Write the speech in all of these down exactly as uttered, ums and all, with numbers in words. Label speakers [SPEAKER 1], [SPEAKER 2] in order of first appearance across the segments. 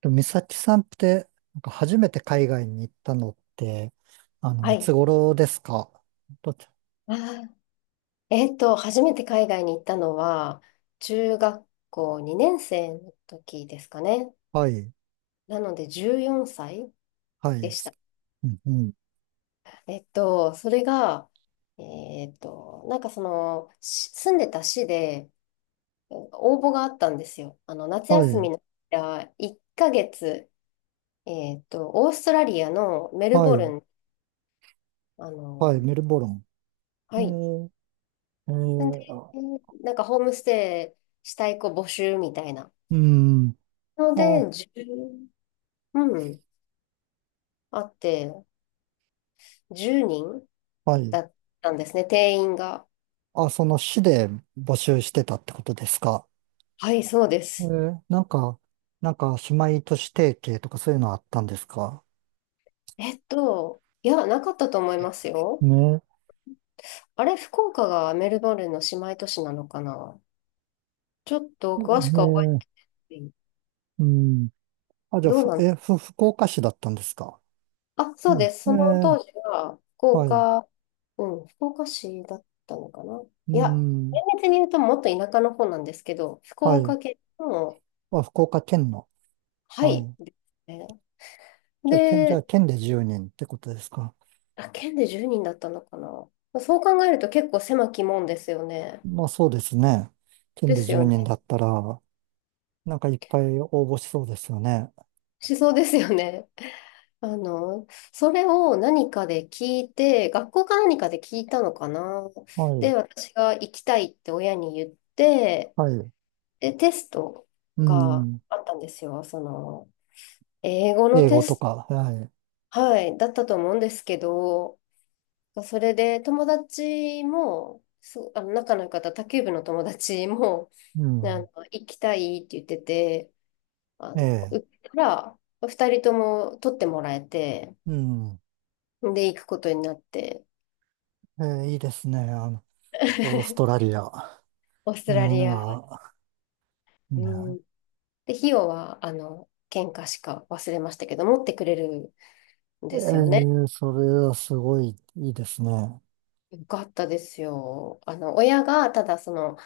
[SPEAKER 1] でも美咲さんって、なんか初めて海外に行ったのって、あの、
[SPEAKER 2] は
[SPEAKER 1] い
[SPEAKER 2] い。
[SPEAKER 1] つ頃ですか？どっち？
[SPEAKER 2] あー、えっと、初めて海外に行ったのは、中学校にねん生の時ですかね。
[SPEAKER 1] はい、
[SPEAKER 2] なので、じゅうよんさい
[SPEAKER 1] は
[SPEAKER 2] で
[SPEAKER 1] い、
[SPEAKER 2] し
[SPEAKER 1] す、
[SPEAKER 2] た。
[SPEAKER 1] うんうん、
[SPEAKER 2] えっと、それが、えっと、なんかその、し住んでた市で応募があったんですよ。あの、夏
[SPEAKER 1] は
[SPEAKER 2] 休み
[SPEAKER 1] い、
[SPEAKER 2] のいっかげつ、えっと、オーストラリアのメル
[SPEAKER 1] は
[SPEAKER 2] ボル
[SPEAKER 1] い、
[SPEAKER 2] ン、あ
[SPEAKER 1] はい、
[SPEAKER 2] の、
[SPEAKER 1] メルボルン。
[SPEAKER 2] は
[SPEAKER 1] え
[SPEAKER 2] い。
[SPEAKER 1] ー、え
[SPEAKER 2] んで、
[SPEAKER 1] ー、あ
[SPEAKER 2] なんかホームステイしたい子募集みたいな。
[SPEAKER 1] うん、
[SPEAKER 2] の
[SPEAKER 1] あ、
[SPEAKER 2] で、いちうん。あって、じゅうにん
[SPEAKER 1] はい。
[SPEAKER 2] だったんですね、定員が。
[SPEAKER 1] あ、その市で募集してたってことですか？
[SPEAKER 2] はい、そうで
[SPEAKER 1] え
[SPEAKER 2] す。
[SPEAKER 1] ー、なんか、なんか、姉妹都市提携とかそういうのあったんですか？
[SPEAKER 2] えっと、いや、なかったと思いますよ。
[SPEAKER 1] ね、
[SPEAKER 2] あれ、福岡がメルボルンの姉妹都市なのかな。ちょっと
[SPEAKER 1] え
[SPEAKER 2] 詳しくは覚え
[SPEAKER 1] ー、
[SPEAKER 2] てない。
[SPEAKER 1] うん。あ、じゃあ、
[SPEAKER 2] どう
[SPEAKER 1] ふ
[SPEAKER 2] なの？
[SPEAKER 1] え、ふ、福岡市だったんですか？
[SPEAKER 2] あ、そ
[SPEAKER 1] う
[SPEAKER 2] うで
[SPEAKER 1] ん。
[SPEAKER 2] す。その当
[SPEAKER 1] え、
[SPEAKER 2] 時は、福
[SPEAKER 1] はい。う
[SPEAKER 2] 岡、うん、福岡市だったのかな。いや、
[SPEAKER 1] ん。
[SPEAKER 2] 厳密に言うともっと田舎の方なんですけど、福
[SPEAKER 1] はい。
[SPEAKER 2] 岡県の、
[SPEAKER 1] あ、福岡県の。
[SPEAKER 2] は
[SPEAKER 1] は
[SPEAKER 2] い、
[SPEAKER 1] い。
[SPEAKER 2] ですね。
[SPEAKER 1] じゃあ、県、じゃあ、
[SPEAKER 2] で、
[SPEAKER 1] 県でじゅうにんってことですか。
[SPEAKER 2] あ、県でじゅうにんだったのかな。まあそう考えると結構狭き門ですよね。
[SPEAKER 1] まあ、そうですね。県
[SPEAKER 2] で
[SPEAKER 1] で
[SPEAKER 2] す
[SPEAKER 1] 10
[SPEAKER 2] よ
[SPEAKER 1] 人
[SPEAKER 2] ね。
[SPEAKER 1] だったら、なんかいっぱい応募しそうですよね。
[SPEAKER 2] しそうですよね。あの、それを何かで聞いて、学校か何かで聞いたのかな。
[SPEAKER 1] はい。
[SPEAKER 2] で、私が行きたいって親に言って、
[SPEAKER 1] はい。
[SPEAKER 2] で、テスト
[SPEAKER 1] う
[SPEAKER 2] が
[SPEAKER 1] ん。
[SPEAKER 2] あったんですよ。その、英語の
[SPEAKER 1] 英
[SPEAKER 2] テ
[SPEAKER 1] 語と
[SPEAKER 2] ス
[SPEAKER 1] か。はい。
[SPEAKER 2] ト、はい、だったと思うんですけど、それで友達も、そう、あの仲の良かった卓球部の友達も、
[SPEAKER 1] う
[SPEAKER 2] で、あ
[SPEAKER 1] ん。
[SPEAKER 2] の、行きたいって言ってて、あ
[SPEAKER 1] え
[SPEAKER 2] の、売っ
[SPEAKER 1] え。
[SPEAKER 2] たら、ふたりとも取ってもらえて、
[SPEAKER 1] うん。
[SPEAKER 2] で、行くことになって、
[SPEAKER 1] ええ、いいですね。あの、オースト ラリア。
[SPEAKER 2] オース
[SPEAKER 1] い
[SPEAKER 2] ト
[SPEAKER 1] や、
[SPEAKER 2] ラリア、うん。
[SPEAKER 1] ね、
[SPEAKER 2] で、費用は、あの、喧嘩しか忘れましたけど、持ってくれるん
[SPEAKER 1] え
[SPEAKER 2] ですよね。
[SPEAKER 1] え、それはすごいいいですね。
[SPEAKER 2] よかったですよ。あの、親が、ただ、その、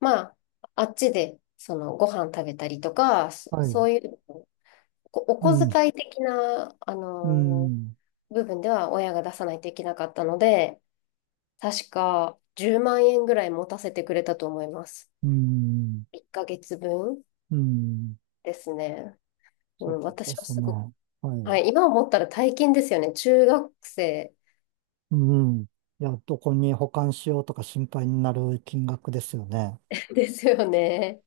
[SPEAKER 2] まあ、あっちで、その、ご飯食べたりとか、そ
[SPEAKER 1] は
[SPEAKER 2] そ
[SPEAKER 1] い。
[SPEAKER 2] ういう、こお
[SPEAKER 1] う
[SPEAKER 2] 小
[SPEAKER 1] ん。
[SPEAKER 2] 遣い的な、あ
[SPEAKER 1] う
[SPEAKER 2] の、
[SPEAKER 1] ん。
[SPEAKER 2] 部分では親が出さないといけなかったので、確かじゅうまん円ぐらい持たせてくれたと思います。
[SPEAKER 1] うん。
[SPEAKER 2] いっかげつぶん
[SPEAKER 1] うん。
[SPEAKER 2] ですね。う
[SPEAKER 1] そ
[SPEAKER 2] ん、
[SPEAKER 1] うで
[SPEAKER 2] 私は
[SPEAKER 1] す
[SPEAKER 2] すごく、
[SPEAKER 1] ね。は
[SPEAKER 2] は
[SPEAKER 1] い。
[SPEAKER 2] い、今思ったら大金ですよね。中学生
[SPEAKER 1] うん。いや、どこに保管しようとか心配になる金額ですよね。
[SPEAKER 2] ですよね。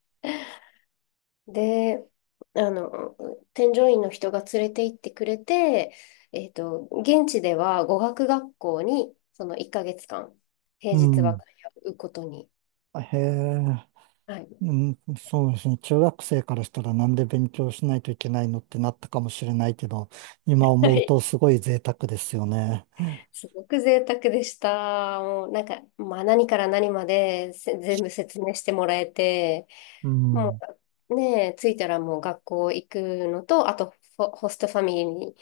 [SPEAKER 2] で、あの、添乗員の人が連れて行ってくれて、えっと、現地では語学学校にそのいっかげつかん、平
[SPEAKER 1] う
[SPEAKER 2] 日は
[SPEAKER 1] ん。
[SPEAKER 2] 通うことに、
[SPEAKER 1] あへえ。
[SPEAKER 2] はい、
[SPEAKER 1] うん、そうですね。中学生からしたらなんで勉強しないといけないのってなったかもしれないけど、今思うと すごい贅沢ですよね。
[SPEAKER 2] すごく贅沢でした。もうなんか、まあ何から何までせ全部説明してもらえて、
[SPEAKER 1] う
[SPEAKER 2] も
[SPEAKER 1] ん。
[SPEAKER 2] うねえ、着いたらもう学校行くのと、あとホ、ホストファミリーに、に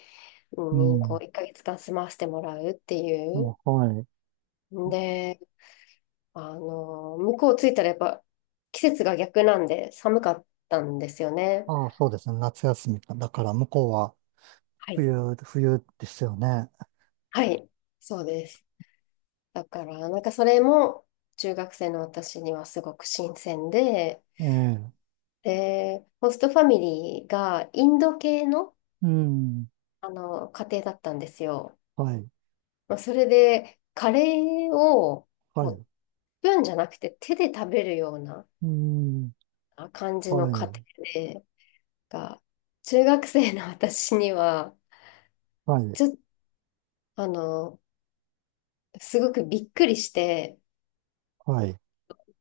[SPEAKER 1] う
[SPEAKER 2] こ
[SPEAKER 1] ん。
[SPEAKER 2] ういっかげつかん住まわせてもらうっていう。
[SPEAKER 1] もうはい。
[SPEAKER 2] で、あの、向こう着いたらやっぱ季節が逆なんで寒かったんですよね。
[SPEAKER 1] ああ、そうですね。夏休みか。だから向こうは
[SPEAKER 2] はい。
[SPEAKER 1] 冬、冬ですよね。
[SPEAKER 2] はい。そうです。だから、なんかそれも中学生の私にはすごく新鮮で、
[SPEAKER 1] ええ。
[SPEAKER 2] で、ホストファミリーがインド系の、
[SPEAKER 1] うん。
[SPEAKER 2] あの家庭だったんですよ。
[SPEAKER 1] はい。
[SPEAKER 2] まあ、それで、カレーを
[SPEAKER 1] は
[SPEAKER 2] こ
[SPEAKER 1] い。
[SPEAKER 2] うスプーンじゃなくて手で食べるような
[SPEAKER 1] うん。
[SPEAKER 2] あ感じの
[SPEAKER 1] は
[SPEAKER 2] 家
[SPEAKER 1] い。
[SPEAKER 2] 庭で、が、中学生の私には、
[SPEAKER 1] はい。
[SPEAKER 2] ちょっと、あの、すごくびっくりして、
[SPEAKER 1] はい。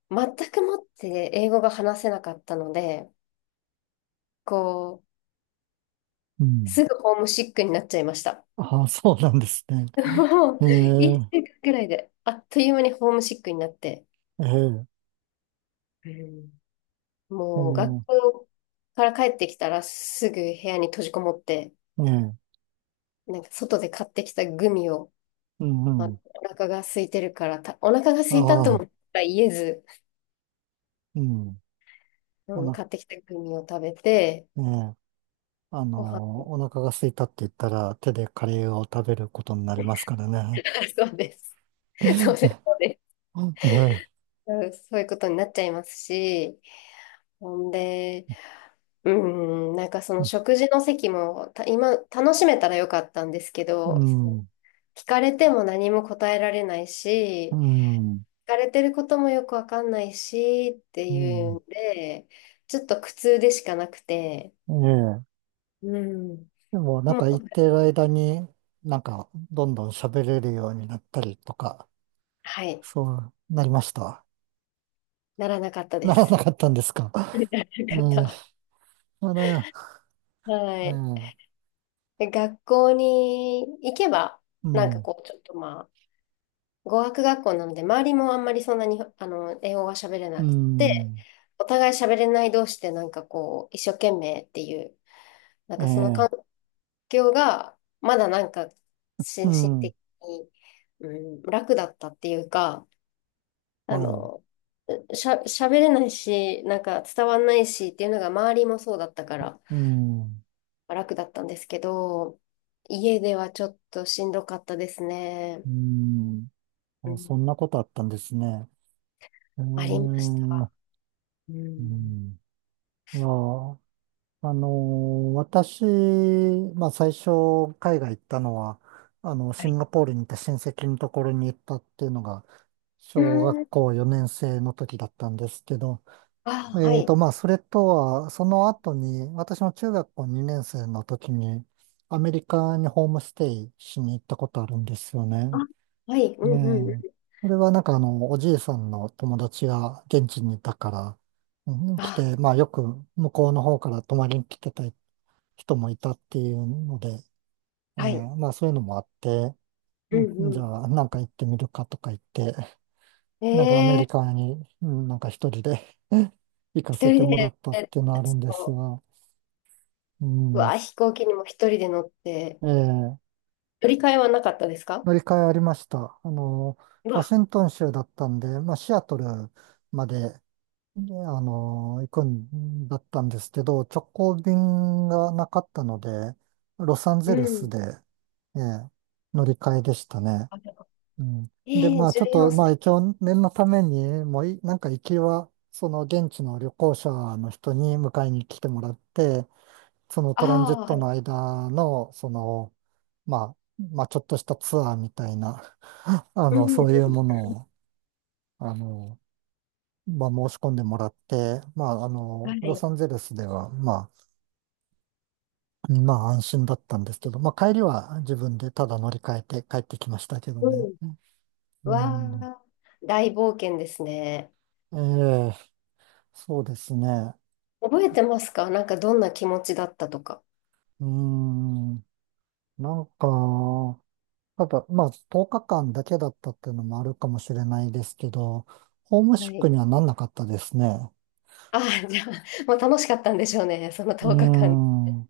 [SPEAKER 2] 全くもって英語が話せなかったので、こ
[SPEAKER 1] う
[SPEAKER 2] う、
[SPEAKER 1] ん。
[SPEAKER 2] すぐホームシックになっちゃいました。
[SPEAKER 1] ああ、そうなんですね。
[SPEAKER 2] も
[SPEAKER 1] え
[SPEAKER 2] う、
[SPEAKER 1] え、
[SPEAKER 2] いっしゅうかんくらいで、あっという間にホームシックになって、
[SPEAKER 1] え
[SPEAKER 2] うん、
[SPEAKER 1] え
[SPEAKER 2] もう学
[SPEAKER 1] ー、
[SPEAKER 2] 校から帰ってきたらすぐ部屋に閉じこもって、
[SPEAKER 1] ええ、
[SPEAKER 2] なんか外で買ってきたグミを、
[SPEAKER 1] うん、
[SPEAKER 2] まあ、
[SPEAKER 1] うん。
[SPEAKER 2] お腹が空いてるからた、お腹が
[SPEAKER 1] あ
[SPEAKER 2] 空いたと
[SPEAKER 1] あ、
[SPEAKER 2] も言えず、
[SPEAKER 1] うん。
[SPEAKER 2] う
[SPEAKER 1] お
[SPEAKER 2] ん、買
[SPEAKER 1] な、
[SPEAKER 2] ってきたグミを食べて、
[SPEAKER 1] ええ、あ
[SPEAKER 2] ご飯、
[SPEAKER 1] のお腹が空いたって言ったら手でカレーを食べることになりますからね。
[SPEAKER 2] そうです。そうです。
[SPEAKER 1] え
[SPEAKER 2] そうです。
[SPEAKER 1] え、
[SPEAKER 2] うん、そういうことになっちゃいますし、ほんで、うん、なんかその食事の席もた今楽しめたらよかったんですけ
[SPEAKER 1] う
[SPEAKER 2] ど、その
[SPEAKER 1] ん、
[SPEAKER 2] 聞かれても何も答えられない
[SPEAKER 1] う
[SPEAKER 2] し、
[SPEAKER 1] ん、
[SPEAKER 2] 疲れてることもよくわかんないしって
[SPEAKER 1] う
[SPEAKER 2] いう
[SPEAKER 1] ん。
[SPEAKER 2] んで、ちょっと苦痛でしかなくて、
[SPEAKER 1] ええ。
[SPEAKER 2] うん。
[SPEAKER 1] でも、なん
[SPEAKER 2] も
[SPEAKER 1] か言って
[SPEAKER 2] う、
[SPEAKER 1] る間に、なんか、どんどん喋れるようになったりとか、
[SPEAKER 2] はい、
[SPEAKER 1] そうなりました？
[SPEAKER 2] ならなかったで
[SPEAKER 1] ならな
[SPEAKER 2] す。
[SPEAKER 1] かったんですか。
[SPEAKER 2] ならな
[SPEAKER 1] うん、あ
[SPEAKER 2] かっ
[SPEAKER 1] れ、
[SPEAKER 2] た。は
[SPEAKER 1] え
[SPEAKER 2] い。
[SPEAKER 1] え、
[SPEAKER 2] で学校に行けば、
[SPEAKER 1] う
[SPEAKER 2] なんか
[SPEAKER 1] ん、
[SPEAKER 2] こう、ちょっとまあ、語学学校なので、周りもあんまりそんなに、あの、英語が喋れ
[SPEAKER 1] う
[SPEAKER 2] なくて、
[SPEAKER 1] ん、
[SPEAKER 2] お互い喋れない同士で、なんかこう、一生懸命っていう、なん
[SPEAKER 1] え
[SPEAKER 2] かその
[SPEAKER 1] え、
[SPEAKER 2] 感業が、まだなんか、
[SPEAKER 1] う
[SPEAKER 2] 心身
[SPEAKER 1] ん、
[SPEAKER 2] 的に、うん、楽だったっていうか、
[SPEAKER 1] は
[SPEAKER 2] あ
[SPEAKER 1] い、
[SPEAKER 2] の、しゃ、喋れないし、なんか伝わんないしっていうのが周りもそうだったから
[SPEAKER 1] うん、
[SPEAKER 2] 楽だったんですけど、家ではちょっとしんどかったですね。
[SPEAKER 1] うん。
[SPEAKER 2] う
[SPEAKER 1] あ、
[SPEAKER 2] ん。
[SPEAKER 1] そんなことあったんですね。うー
[SPEAKER 2] ありまし
[SPEAKER 1] ん、
[SPEAKER 2] た。
[SPEAKER 1] う
[SPEAKER 2] うん。
[SPEAKER 1] ん。いや、あの、私、まあ最初、海外行ったのは、あの、
[SPEAKER 2] は
[SPEAKER 1] シ
[SPEAKER 2] い。
[SPEAKER 1] ンガポールに行った親戚のところに行ったっていうのが、
[SPEAKER 2] う
[SPEAKER 1] 小
[SPEAKER 2] ん。
[SPEAKER 1] 学校よねん生の時だったんですけど、
[SPEAKER 2] あ、は
[SPEAKER 1] えー
[SPEAKER 2] い。
[SPEAKER 1] と、まあ、それとは、その後に、私の中学校にねん生の時に、アメリカにホームステイしに行ったことあるんですよ
[SPEAKER 2] あ、
[SPEAKER 1] ね。
[SPEAKER 2] はい。うんうんう
[SPEAKER 1] ねえ。
[SPEAKER 2] ん。
[SPEAKER 1] それはなんかあの、おじいさんの友達が現地にいたから、うん、来
[SPEAKER 2] あ、
[SPEAKER 1] て、まあ、よく向こうの方から泊まりに来てた人もいたっていうので、え
[SPEAKER 2] はい。
[SPEAKER 1] え、まあ、そういうのもあって、
[SPEAKER 2] う
[SPEAKER 1] うん、じ
[SPEAKER 2] んう
[SPEAKER 1] ゃあ、なんか行ってみるかとか言って、
[SPEAKER 2] ん。
[SPEAKER 1] なんかアメリ
[SPEAKER 2] ええ、
[SPEAKER 1] カに、うん、なんか一人で 行か
[SPEAKER 2] 一
[SPEAKER 1] せて
[SPEAKER 2] 人
[SPEAKER 1] もら
[SPEAKER 2] で、
[SPEAKER 1] ったっていうのはあるんですが、う
[SPEAKER 2] う
[SPEAKER 1] ん、
[SPEAKER 2] わ、飛行機にも一人で乗って、
[SPEAKER 1] ええ、
[SPEAKER 2] 乗り換えはなかったですか？
[SPEAKER 1] 乗り換えありました。あの、
[SPEAKER 2] う
[SPEAKER 1] ワ
[SPEAKER 2] わ、
[SPEAKER 1] シントン州だったんで、まあ、シアトルまで、ね、あの、行くんだったんですけど、直行便がなかったので、ロサン
[SPEAKER 2] う
[SPEAKER 1] ゼルス
[SPEAKER 2] ん。
[SPEAKER 1] で、ええ、乗り換えでしたね。
[SPEAKER 2] あ、でも、
[SPEAKER 1] うん。で、
[SPEAKER 2] ええ、
[SPEAKER 1] まあちょっ
[SPEAKER 2] 14
[SPEAKER 1] と、まあ
[SPEAKER 2] 歳。
[SPEAKER 1] 一応念のために、もうい、なんか行きは、その現地の旅行者の人に迎えに来てもらって、その
[SPEAKER 2] あ
[SPEAKER 1] トランジッ
[SPEAKER 2] あ、
[SPEAKER 1] ト
[SPEAKER 2] はい。
[SPEAKER 1] の間の、その、まあ、まあちょっとしたツアーみたいな、あ
[SPEAKER 2] うん。
[SPEAKER 1] の、そういうものを、あの、まあ申し込んでもらって、まああ
[SPEAKER 2] は
[SPEAKER 1] の、ロ
[SPEAKER 2] い。
[SPEAKER 1] サンゼルスでは、まあ、まあ安心だったんですけど、まあ帰りは自分でただ乗り換えて帰ってきましたけど
[SPEAKER 2] う
[SPEAKER 1] ね。
[SPEAKER 2] ん。う
[SPEAKER 1] うん。
[SPEAKER 2] わあ、大冒険ですね。
[SPEAKER 1] ええ、そうですね。
[SPEAKER 2] 覚えてますか？なんかどんな気持ちだったとか。
[SPEAKER 1] うーん。なんか、ただ、まあ、とおかかんだけだったっていうのもあるかもしれないですけど、ホーム
[SPEAKER 2] は
[SPEAKER 1] シック
[SPEAKER 2] い。
[SPEAKER 1] にはなんなかったですね。
[SPEAKER 2] ああ、じゃあ、もう楽しかったんでしょうね、その
[SPEAKER 1] うー
[SPEAKER 2] とおかかん。
[SPEAKER 1] ん。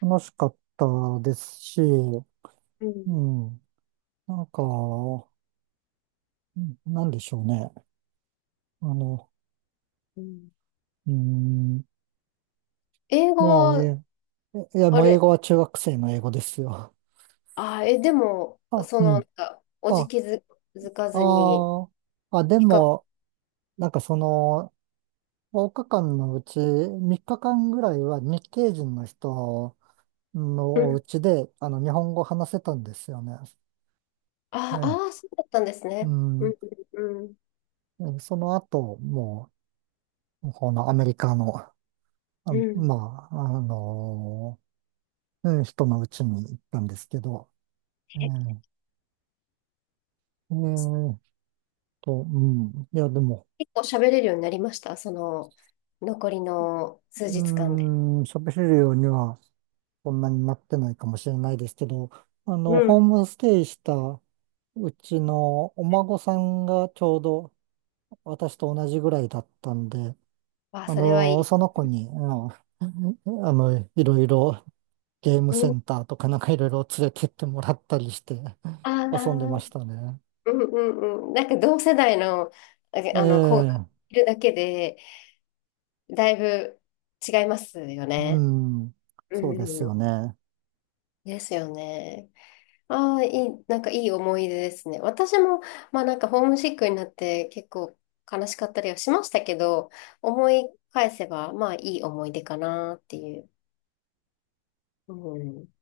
[SPEAKER 1] 楽しかったですし、
[SPEAKER 2] う
[SPEAKER 1] う
[SPEAKER 2] ん。
[SPEAKER 1] ん。なんか、うん、なんでしょうね。あの、
[SPEAKER 2] うん、
[SPEAKER 1] うーん。
[SPEAKER 2] 英語
[SPEAKER 1] もう、
[SPEAKER 2] は、
[SPEAKER 1] え、いや、
[SPEAKER 2] あ
[SPEAKER 1] もう英
[SPEAKER 2] れ、
[SPEAKER 1] 語は中学生の英語ですよ。
[SPEAKER 2] ああ、え、でも、
[SPEAKER 1] あ、
[SPEAKER 2] そ
[SPEAKER 1] う
[SPEAKER 2] の、な
[SPEAKER 1] ん。
[SPEAKER 2] んか、おじ
[SPEAKER 1] あ、
[SPEAKER 2] きづづか
[SPEAKER 1] あ
[SPEAKER 2] ずに、
[SPEAKER 1] ーあ、で
[SPEAKER 2] 比較、
[SPEAKER 1] も、なんかその、いつかかんのうちみっかかんぐらいは日系人の人のお家であの日本語を話せたんですよね。
[SPEAKER 2] ああ
[SPEAKER 1] ね、
[SPEAKER 2] ー、そうだったんです
[SPEAKER 1] う
[SPEAKER 2] ね。う
[SPEAKER 1] ん、
[SPEAKER 2] ん、うん、
[SPEAKER 1] でその後、もう、このアメリカの、あ、
[SPEAKER 2] うん。
[SPEAKER 1] まあ、あの、うん、人のうちに行ったんですけど、う
[SPEAKER 2] え、
[SPEAKER 1] ん、えーと、うん、いや、でも、
[SPEAKER 2] 結構喋れるようになりました、その残りの数
[SPEAKER 1] う
[SPEAKER 2] 日間で。
[SPEAKER 1] ん、喋れるようにはそんなになってないかもしれないですけど、あ
[SPEAKER 2] う
[SPEAKER 1] の、ホー
[SPEAKER 2] ん。
[SPEAKER 1] ムステイしたうちのお孫さんがちょうど私と同じぐらいだったんで、
[SPEAKER 2] あ、
[SPEAKER 1] あ
[SPEAKER 2] それはい
[SPEAKER 1] の、
[SPEAKER 2] い。
[SPEAKER 1] その子に、あの、あのいろいろゲーム
[SPEAKER 2] う
[SPEAKER 1] セン
[SPEAKER 2] ん。
[SPEAKER 1] ターとかなんかいろいろ連れてってもらったりして
[SPEAKER 2] ああ、うん
[SPEAKER 1] 遊んでましたね。
[SPEAKER 2] うんうん。なんか同世代の、あ、
[SPEAKER 1] え
[SPEAKER 2] あの子が
[SPEAKER 1] え、
[SPEAKER 2] いるだけで、だいぶ違いますよ
[SPEAKER 1] う
[SPEAKER 2] ね。
[SPEAKER 1] ん、
[SPEAKER 2] う
[SPEAKER 1] そうですよ
[SPEAKER 2] ん。
[SPEAKER 1] ね。
[SPEAKER 2] ですよね。ああ、いい、なんかいい思い出ですね。私も、まあなんかホームシックになって結構悲しかったりはしましたけど、思い返せば、まあいい思い出かなっていう。うん。